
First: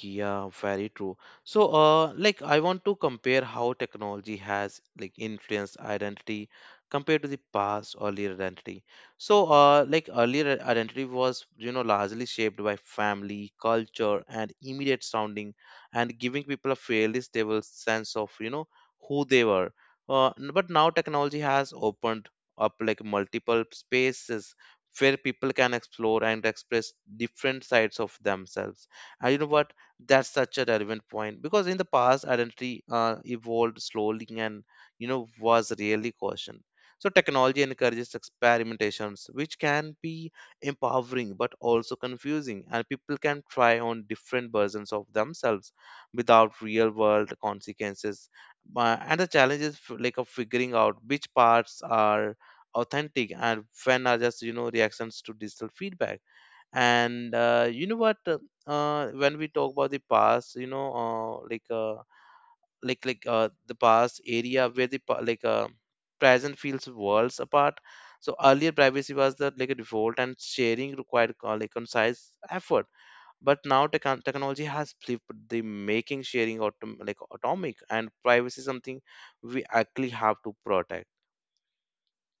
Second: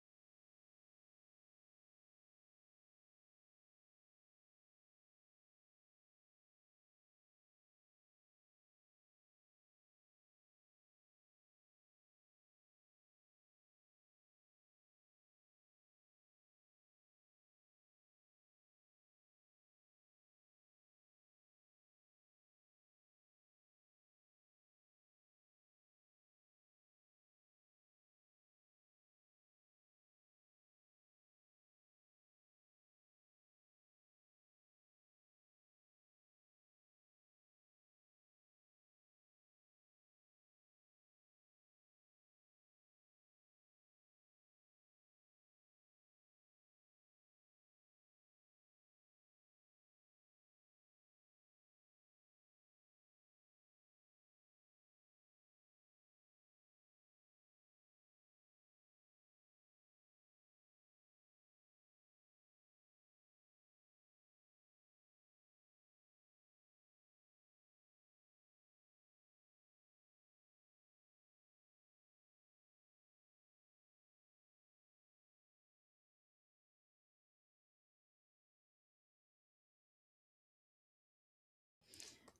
Speaker 1: Yeah, very true. So, like I want to compare how technology has like influenced identity compared to the past earlier identity. So, like earlier identity was, you know, largely shaped by family, culture, and immediate sounding, and giving people a fairly stable sense of, you know, who they were. But now technology has opened up like multiple spaces where people can explore and express different sides of themselves, and you know what, that's such a relevant point because in the past identity evolved slowly and you know was really cautioned. So technology encourages experimentations which can be empowering but also confusing, and people can try on different versions of themselves without real world consequences. And the challenge is like of figuring out which parts are authentic and when are just you know reactions to digital feedback. And you know what when we talk about the past you know the past area where the present feels worlds apart. So earlier privacy was the like a default and sharing required like concise effort, but now technology has flipped the making sharing like atomic, and privacy is something we actually have to protect.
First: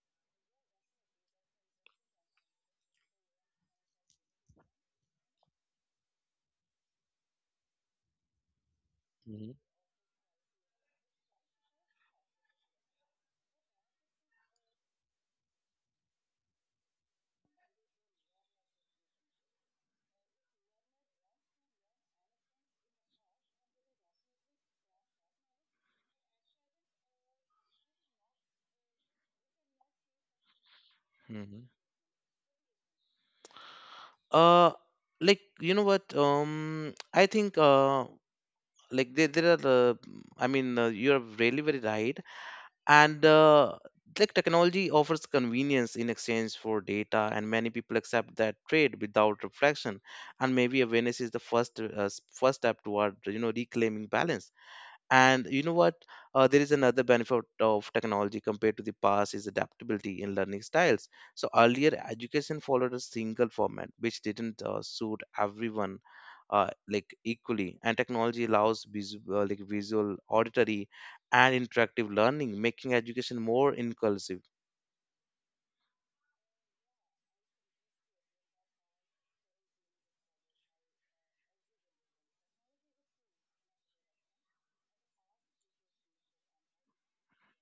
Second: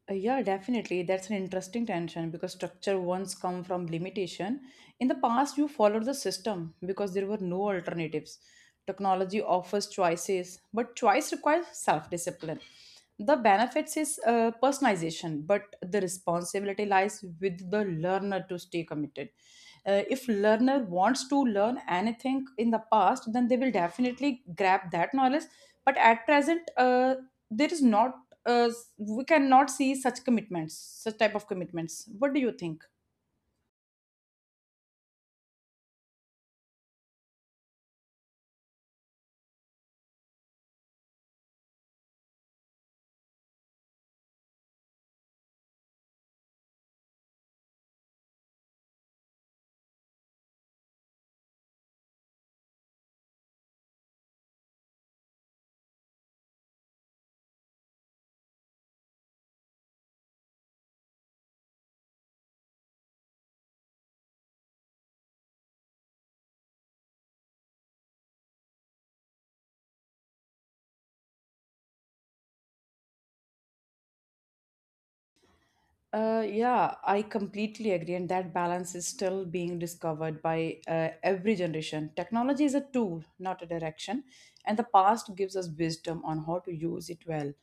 Speaker 2: Yeah, definitely. That's an interesting tension because structure once come from limitation. In the past, you followed the system because there were no alternatives. Technology
Speaker 1: Hmm.
Speaker 2: offers choices, but choice requires self-discipline. The benefits is personalization, but the responsibility lies with the learner to stay committed. If learner wants to learn anything in the past, then they will definitely grab that knowledge. But at present, there is not uh, we cannot see such commitments, such type of
Speaker 1: Hmm.
Speaker 2: commitments. What do you think?
Speaker 1: uh like you know what, I think like there are I mean you're really very right. And like technology offers convenience in exchange for data, and many people accept that trade without reflection, and maybe awareness is the first step toward you know reclaiming balance. And you know what, there is another benefit of technology compared to the past is adaptability in learning styles. So earlier education followed a single format which didn't suit everyone like equally, and technology allows visual, like visual auditory, and interactive learning, making education more inclusive.
Speaker 2: Yeah, I completely agree, and that balance is still being discovered by every generation. Technology is a tool, not a direction, and the past gives us wisdom on how to use it well.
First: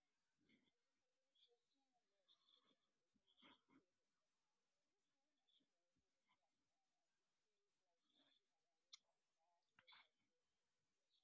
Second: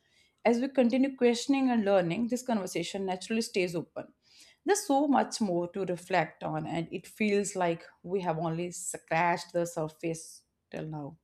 Speaker 2: As we continue questioning and learning, this conversation naturally stays open. There's so much more to reflect on, and it feels like we have only scratched the surface till now.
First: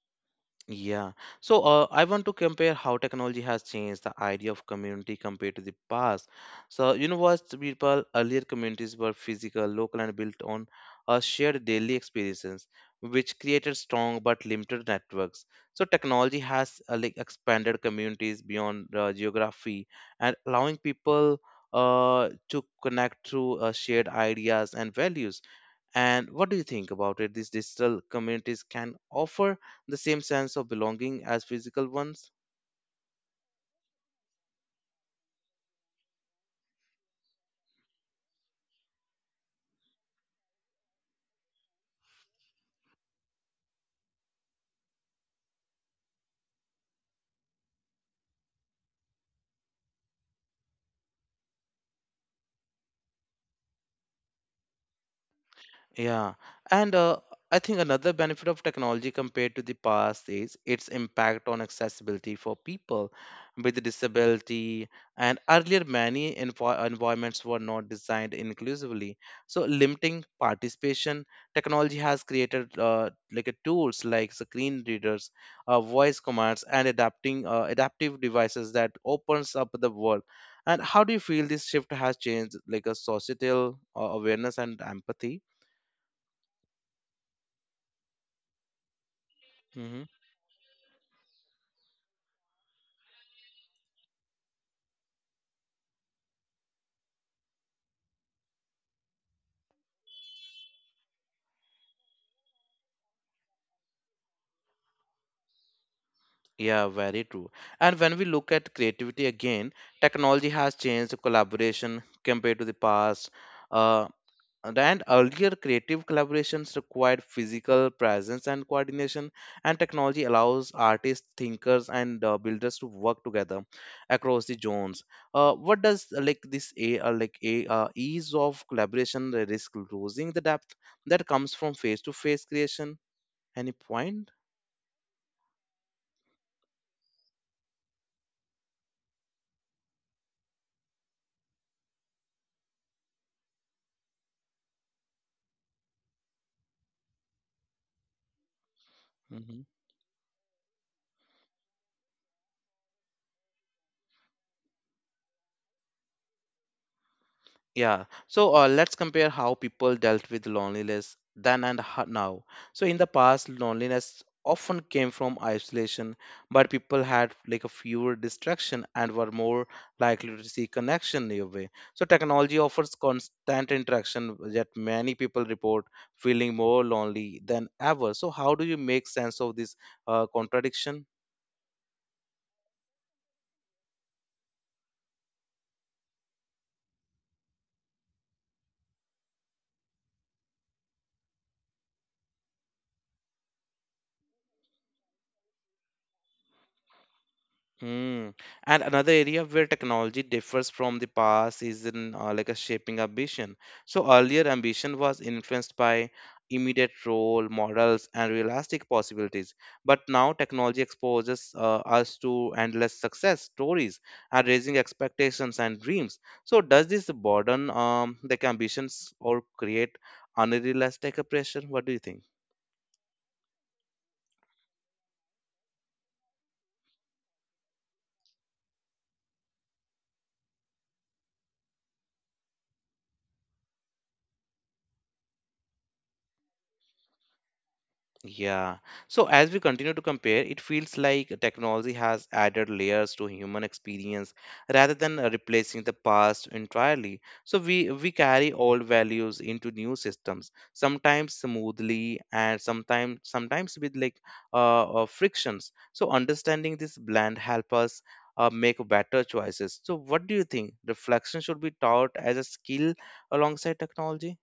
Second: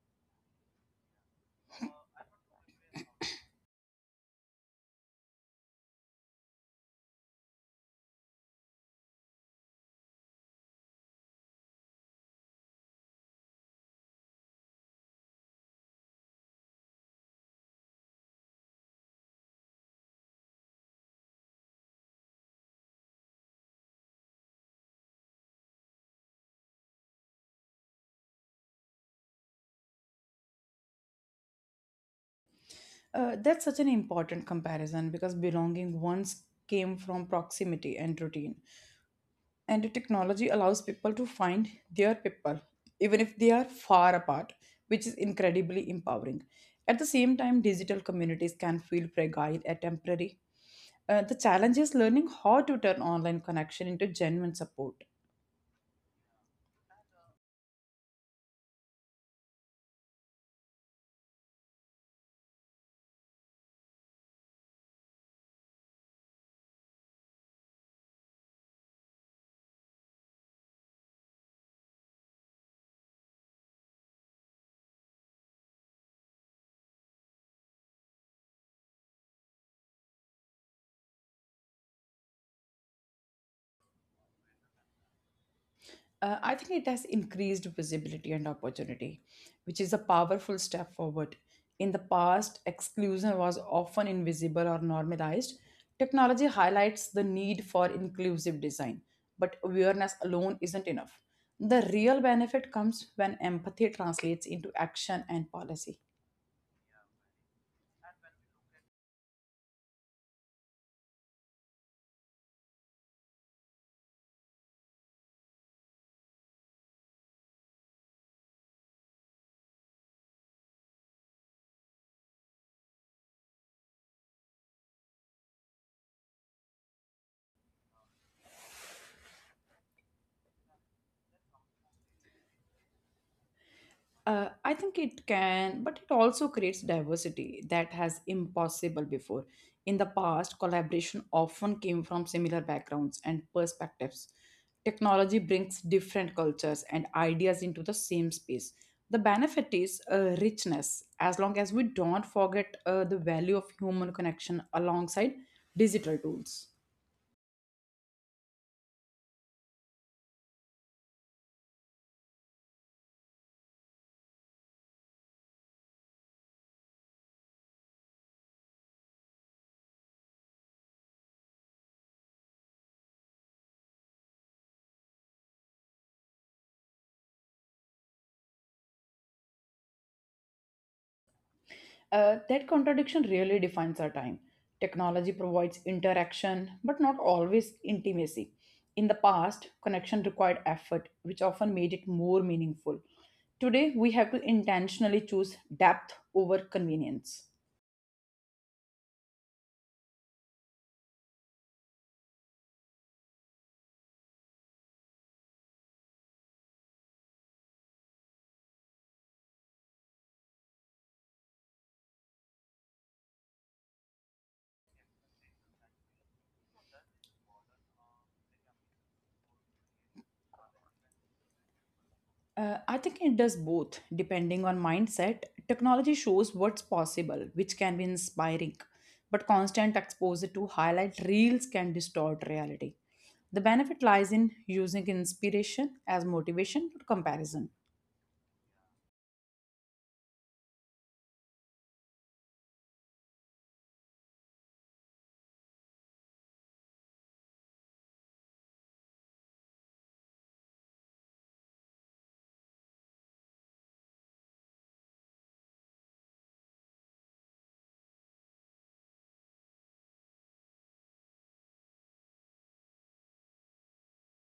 Speaker 1: Yeah. So I want to compare how technology has changed the idea of community compared to the past. So you know what, people earlier communities were physical, local, and built on a shared daily experiences, which created strong but limited networks. So technology has like expanded communities beyond geography and allowing people to connect through shared ideas and values. And what do you think about it? These digital communities can offer the same sense of belonging as physical ones.
Speaker 2: That's such an important comparison because belonging once came from proximity and routine, and the technology allows people to find their people, even if they are far apart, which is incredibly empowering. At the same time, digital communities can feel fragile and temporary. The challenge is learning how to turn online connection into genuine support.
Speaker 1: Yeah, and I think another benefit of technology compared to the past is its impact on accessibility for people with disability. And earlier, many environments were not designed inclusively, so limiting participation. Technology has created like a tools like screen readers, voice commands, and adapting adaptive devices that opens up the world. And how do you feel this shift has changed like a societal awareness and empathy?
Speaker 2: I think it has increased visibility and opportunity, which is a
Speaker 1: Hmm.
Speaker 2: powerful step forward. In the past, exclusion was often invisible or normalized. Technology highlights the need for inclusive design, but awareness alone isn't enough. The real benefit comes when empathy translates into action and policy.
Speaker 1: Yeah, very true. And when we look at creativity again, technology has changed collaboration compared to the past. Uh, and earlier, creative collaborations required physical presence and coordination, and technology allows artists, thinkers, and builders to work together across the zones. What does like this a like a ease of collaboration risk losing the depth that comes from face-to-face creation? Any point?
Speaker 2: I think it can, but it also creates diversity that has impossible before. In the past, collaboration often came from similar backgrounds and perspectives. Technology brings different cultures and ideas into the same space. The
Speaker 1: Mm-hmm.
Speaker 2: benefit is richness, as long as we don't forget the value of human connection alongside digital tools.
Speaker 1: Yeah. So let's compare how people dealt with loneliness then and now. So in the past, loneliness often came from isolation, but people had like a fewer distraction and were more likely to see connection your way. So technology offers constant interaction, yet many people report feeling more lonely than ever. So how do you make sense of this contradiction?
Speaker 2: That contradiction really defines our time. Technology provides interaction, but not always intimacy. In the past, connection required effort, which often made it more meaningful. Today, we have to intentionally choose depth over convenience.
Speaker 1: Mm. And another area where technology differs from the past is in like a shaping ambition. So earlier ambition was influenced by immediate role models and realistic possibilities. But now technology exposes us to endless success stories and raising expectations and dreams. So does this burden like ambitions, or create unrealistic pressure? What do you think?
Speaker 2: I think it does both, depending on mindset. Technology shows what's possible, which can be inspiring, but constant exposure to highlight reels can distort reality. The benefit lies in using inspiration as motivation, not comparison.
Speaker 1: Yeah. So as we continue to compare, it feels like technology has added layers to human experience rather than replacing the past entirely. So we carry old values into new systems, sometimes smoothly and sometimes with like frictions. So understanding this blend help us make better choices. So what do you think? Reflection should be taught as a skill alongside technology?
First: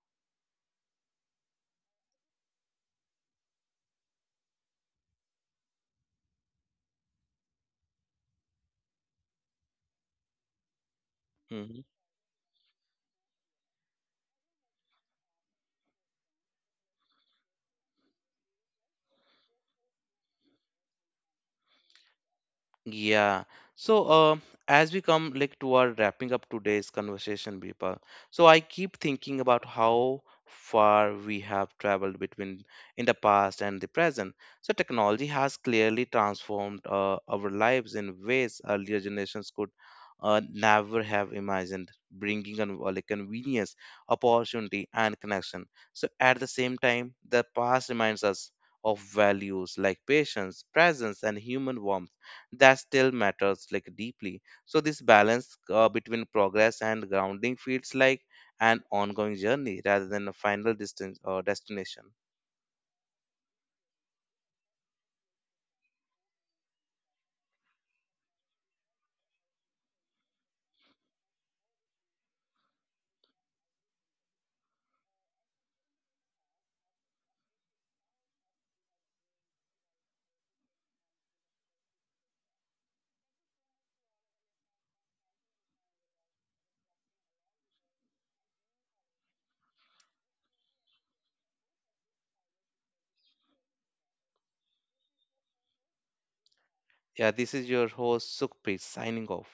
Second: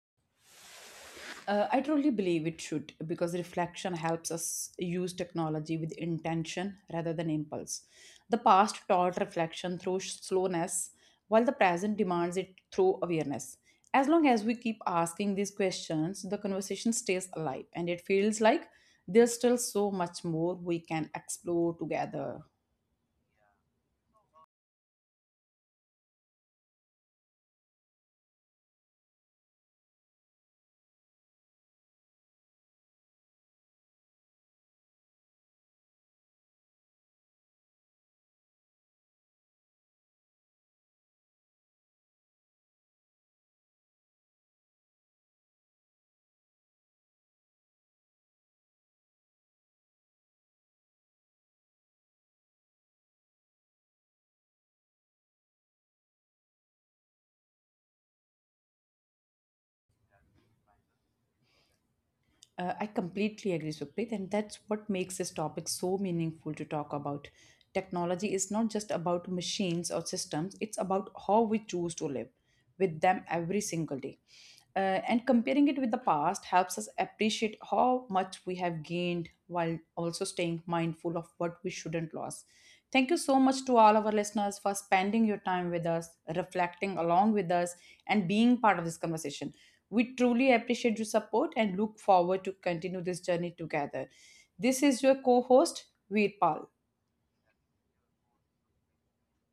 Speaker 2: I truly believe it should because reflection helps us use technology with intention rather than impulse. The past taught reflection through slowness, while the
Speaker 1: Mm-hmm.
Speaker 2: present demands it through awareness. As long as we keep asking these questions, the conversation stays alive and it feels like there's still so much more we can explore together.
Speaker 1: Yeah. So, as we come like toward wrapping up today's conversation, Bipa, so I keep thinking about how far we have traveled between in the past and the present. So, technology has clearly transformed our lives in ways earlier generations could never have imagined, bringing on like convenience, opportunity, and connection. So, at the same time, the past reminds us of values like patience, presence, and human warmth that still matters like deeply. So this balance between progress and grounding feels like an ongoing journey rather than a final distance or destination.
Speaker 2: I completely agree, Supreet, and that's what makes this topic so meaningful to talk about. Technology is not just about machines or systems, it's about how we choose to live with them every single day. Uh, and comparing it with the past helps us appreciate how much we have gained while also staying mindful of what we shouldn't lose. Thank you so much to all our listeners for spending your time with us, reflecting along with us, and being part of this conversation. We truly appreciate your support and look forward to continue this journey together. This is your co-host Veerpal.
Speaker 1: Yeah, this is your host Sukhpreet, signing off.